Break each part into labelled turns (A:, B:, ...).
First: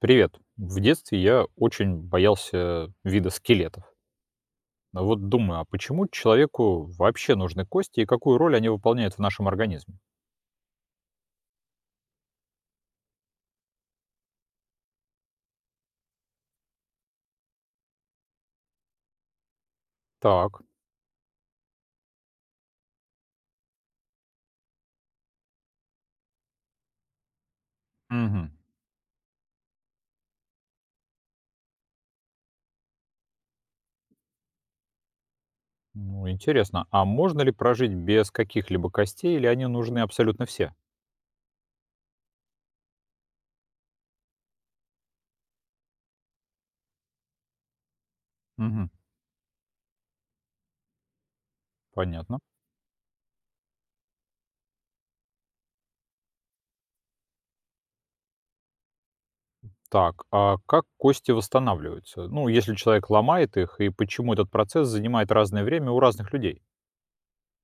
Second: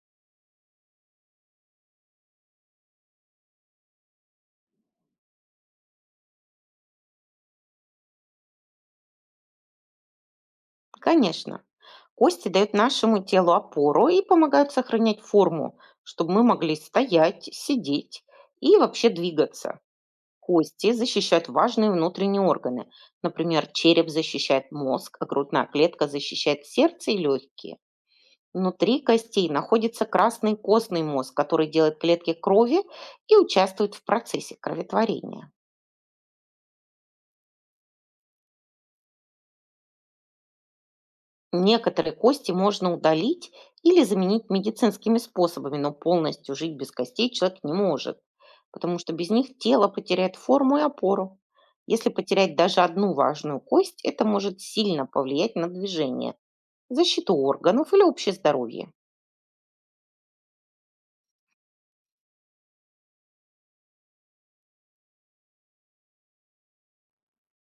A: Привет. В детстве я очень боялся вида скелетов. Но вот думаю, а почему человеку вообще нужны кости и какую роль они выполняют в нашем организме?
B: Конечно. Кости дают нашему телу опору и помогают сохранять форму, чтобы мы могли стоять, сидеть и вообще двигаться.
A: Так.
B: Кости защищают важные внутренние органы. Например, череп защищает мозг, а грудная клетка защищает сердце и легкие.
A: Мгм.
B: Внутри костей находится красный костный мозг, который делает клетки крови и участвует в процессе кроветворения.
A: Ну, интересно, а можно ли прожить без каких-либо костей или они нужны абсолютно все?
B: Некоторые кости можно удалить или заменить медицинскими способами, но полностью жить без костей человек не может,
A: Мгм.
B: потому что без них тело потеряет форму и опору. Если
A: Понятно.
B: потерять даже одну важную кость, это может сильно повлиять на движение, защиту органов или общее здоровье.
A: Так, а как кости восстанавливаются? Ну, если человек ломает их, и почему этот процесс занимает разное время у разных людей?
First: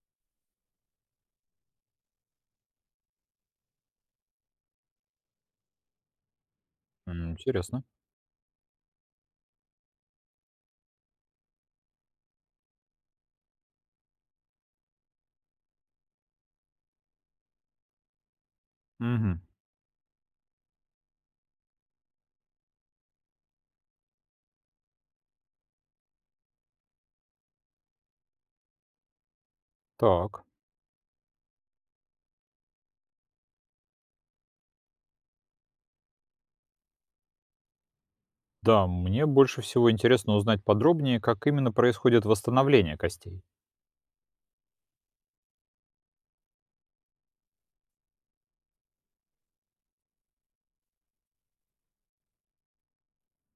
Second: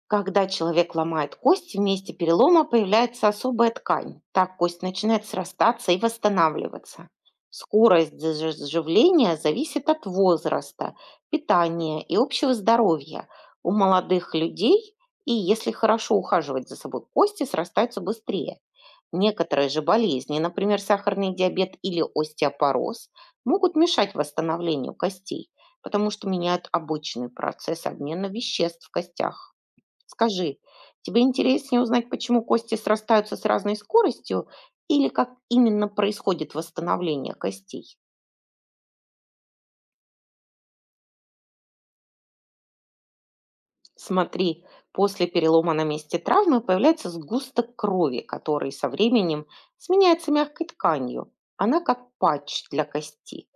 B: Когда человек ломает кость, в месте перелома появляется особая ткань. Так кость начинает срастаться и восстанавливаться.
A: Интересно.
B: Скорость заживления зависит от возраста, питания и общего здоровья. У молодых людей, и если хорошо ухаживать за собой, кости срастаются быстрее.
A: Мгм.
B: Некоторые же болезни, например, сахарный диабет или остеопороз, могут мешать восстановлению костей, потому что меняют обычный процесс обмена веществ в костях.
A: Так.
B: Скажи, тебе интереснее узнать, почему кости срастаются с разной скоростью или как именно происходит восстановление костей?
A: Да, мне больше всего интересно узнать подробнее, как именно происходит восстановление костей.
B: Смотри, после перелома на месте травмы появляется сгусток крови, который со временем сменяется мягкой тканью. Она как патч для кости.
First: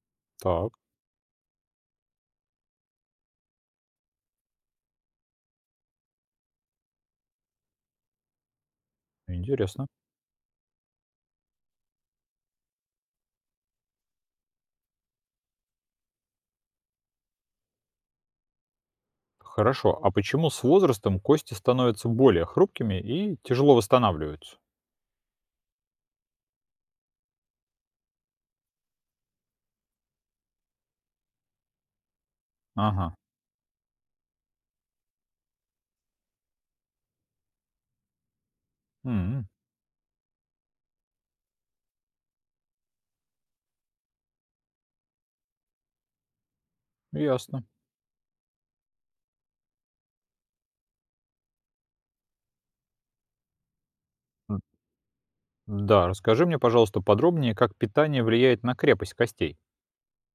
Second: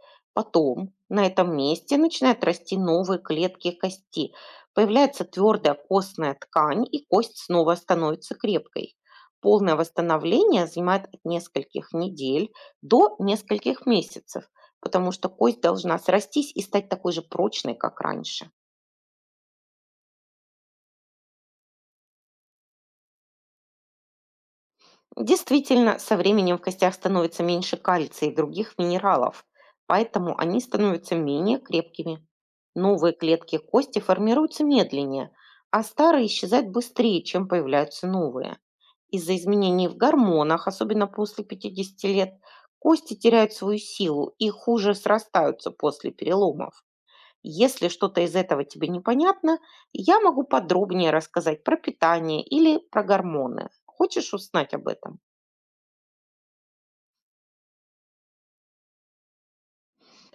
A: Так,
B: Потом на этом месте начинают расти новые клетки кости. Появляется твердая костная ткань, и кость снова становится крепкой. Полное
A: интересно.
B: восстановление занимает от нескольких недель до нескольких месяцев, потому что кость должна срастись и стать такой же прочной, как раньше.
A: Хорошо, а почему с возрастом кости становятся более хрупкими и тяжело восстанавливаются?
B: Действительно, со временем в костях становится меньше кальция и других минералов, поэтому они становятся менее крепкими. Новые
A: Ага,
B: клетки кости формируются медленнее, а старые исчезают быстрее, чем появляются новые. Из-за
A: м,
B: изменений в гормонах, особенно после 50 лет, кости теряют свою силу и хуже срастаются после переломов.
A: ясно.
B: Если что-то из этого тебе непонятно, я могу подробнее рассказать про питание или про гормоны. Хочешь
A: М,
B: узнать об этом?
A: Да, расскажи мне, пожалуйста, подробнее, как питание влияет на крепость костей.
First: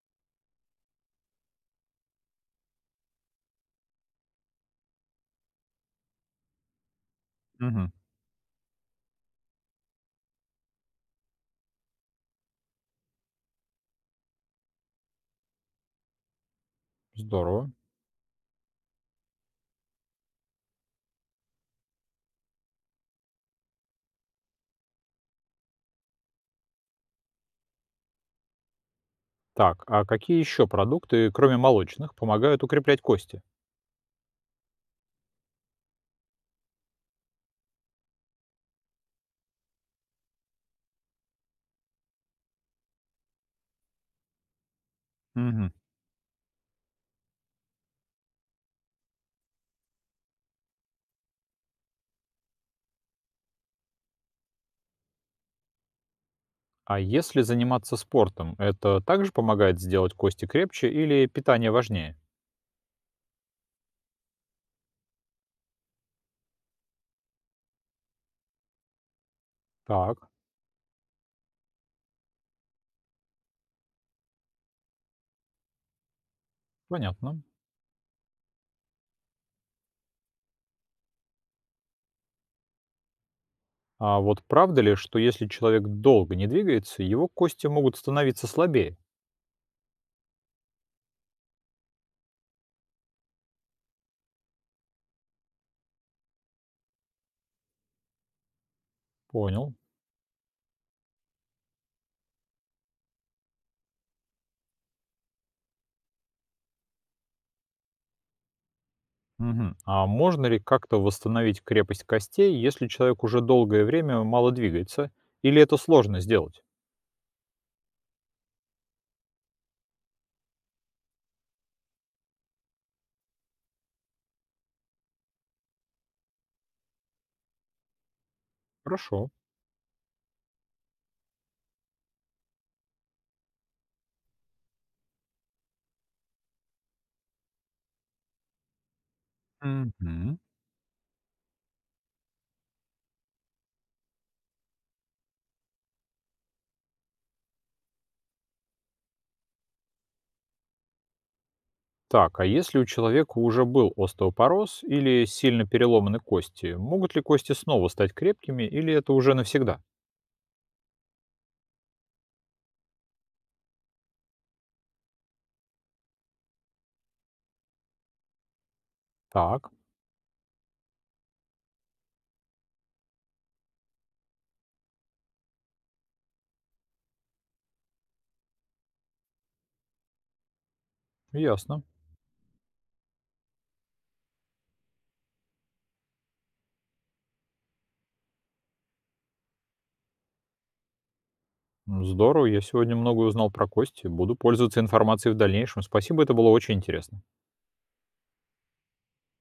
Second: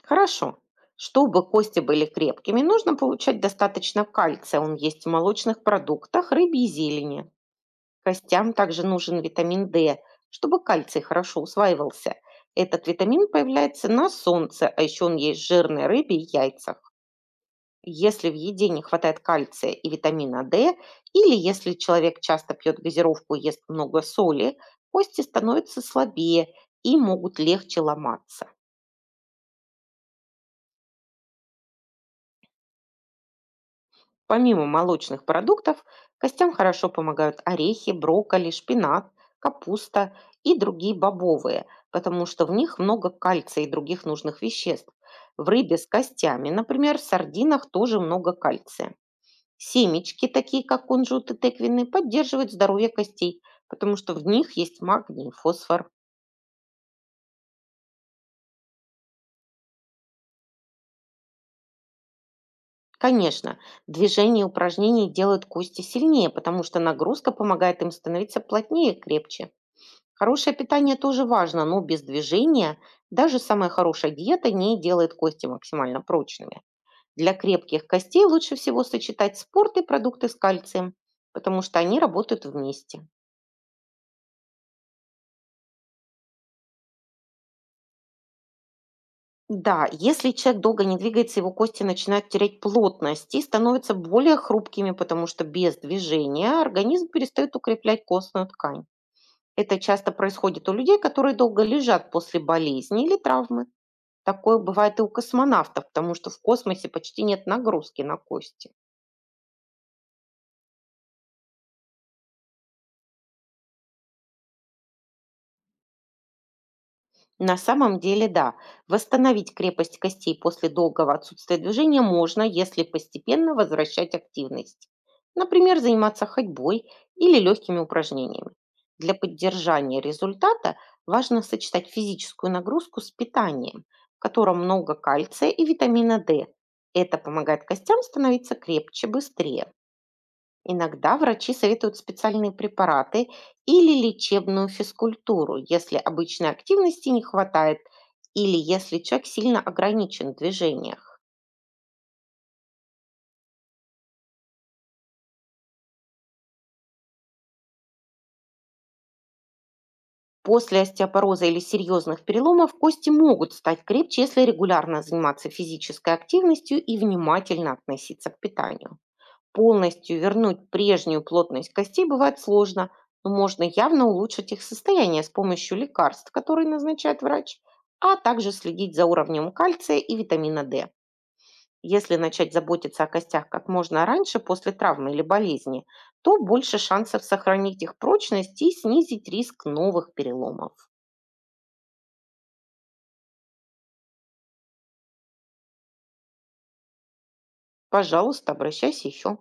B: Хорошо. Чтобы кости были крепкими, нужно получать достаточно кальция. Он есть в молочных продуктах, рыбе и зелени.
A: Угу,
B: Костям также нужен витамин D, чтобы кальций хорошо усваивался. Этот витамин появляется на солнце, а еще он есть в жирной рыбе и яйцах.
A: здорово.
B: Если в еде не хватает кальция и витамина D, или если человек часто пьет газировку и ест много соли, кости становятся слабее и могут легче ломаться.
A: Так, а какие еще продукты, кроме молочных, помогают укреплять кости?
B: Помимо молочных продуктов, костям хорошо помогают орехи, брокколи, шпинат, капуста и другие бобовые, потому что в них много кальция и других нужных веществ. В
A: Мгм.
B: рыбе с костями, например, в сардинах тоже много кальция. Семечки, такие как кунжут и тыквенные, поддерживают здоровье костей, потому что в них есть магний и фосфор.
A: А если заниматься спортом, это также помогает сделать кости крепче или питание важнее?
B: Конечно, движение и упражнения делают кости сильнее, потому что нагрузка помогает им становиться плотнее и крепче.
A: Так,
B: Хорошее питание тоже важно, но без движения даже самая хорошая диета не делает кости максимально прочными. Для
A: понятно.
B: крепких костей лучше всего сочетать спорт и продукты с кальцием, потому что они работают вместе.
A: А вот правда ли, что если человек долго не двигается, его кости могут становиться слабее?
B: Да, если человек долго не двигается, его кости начинают терять плотность и становятся более хрупкими, потому что без движения организм перестает укреплять костную ткань.
A: Понял.
B: Это часто происходит у людей, которые долго лежат после болезни или травмы. Такое бывает и у космонавтов, потому что в космосе почти нет нагрузки на кости.
A: Мгм. А можно ли как-то восстановить крепость костей, если человек уже долгое время мало двигается? Или это сложно сделать?
B: На самом деле, да, восстановить крепость костей после долгого отсутствия движения можно, если постепенно возвращать активность. Например, заниматься ходьбой или легкими упражнениями. Для
A: Хорошо.
B: поддержания результата важно сочетать физическую нагрузку с питанием, в котором много кальция и витамина D. Это помогает костям становиться крепче быстрее.
A: Мгм.
B: Иногда врачи советуют специальные препараты или лечебную физкультуру, если обычной активности не хватает или если человек сильно ограничен в движениях.
A: Так, а если у человека уже был остеопороз или сильно переломаны кости, могут ли кости снова стать крепкими или это уже навсегда?
B: После остеопороза или серьезных переломов кости могут стать крепче, если регулярно заниматься физической активностью и внимательно относиться к питанию.
A: Так,
B: Полностью вернуть прежнюю плотность костей бывает сложно, но можно явно улучшить их состояние с помощью лекарств, которые назначает врач, а также следить за уровнем кальция и витамина D.
A: ясно.
B: Если начать заботиться о костях как можно раньше после травмы или болезни, то больше шансов сохранить их прочность и снизить риск новых переломов.
A: Здорово, я сегодня много узнал про кости. Буду пользоваться информацией в дальнейшем. Спасибо, это было очень интересно.
B: Пожалуйста, обращайся еще.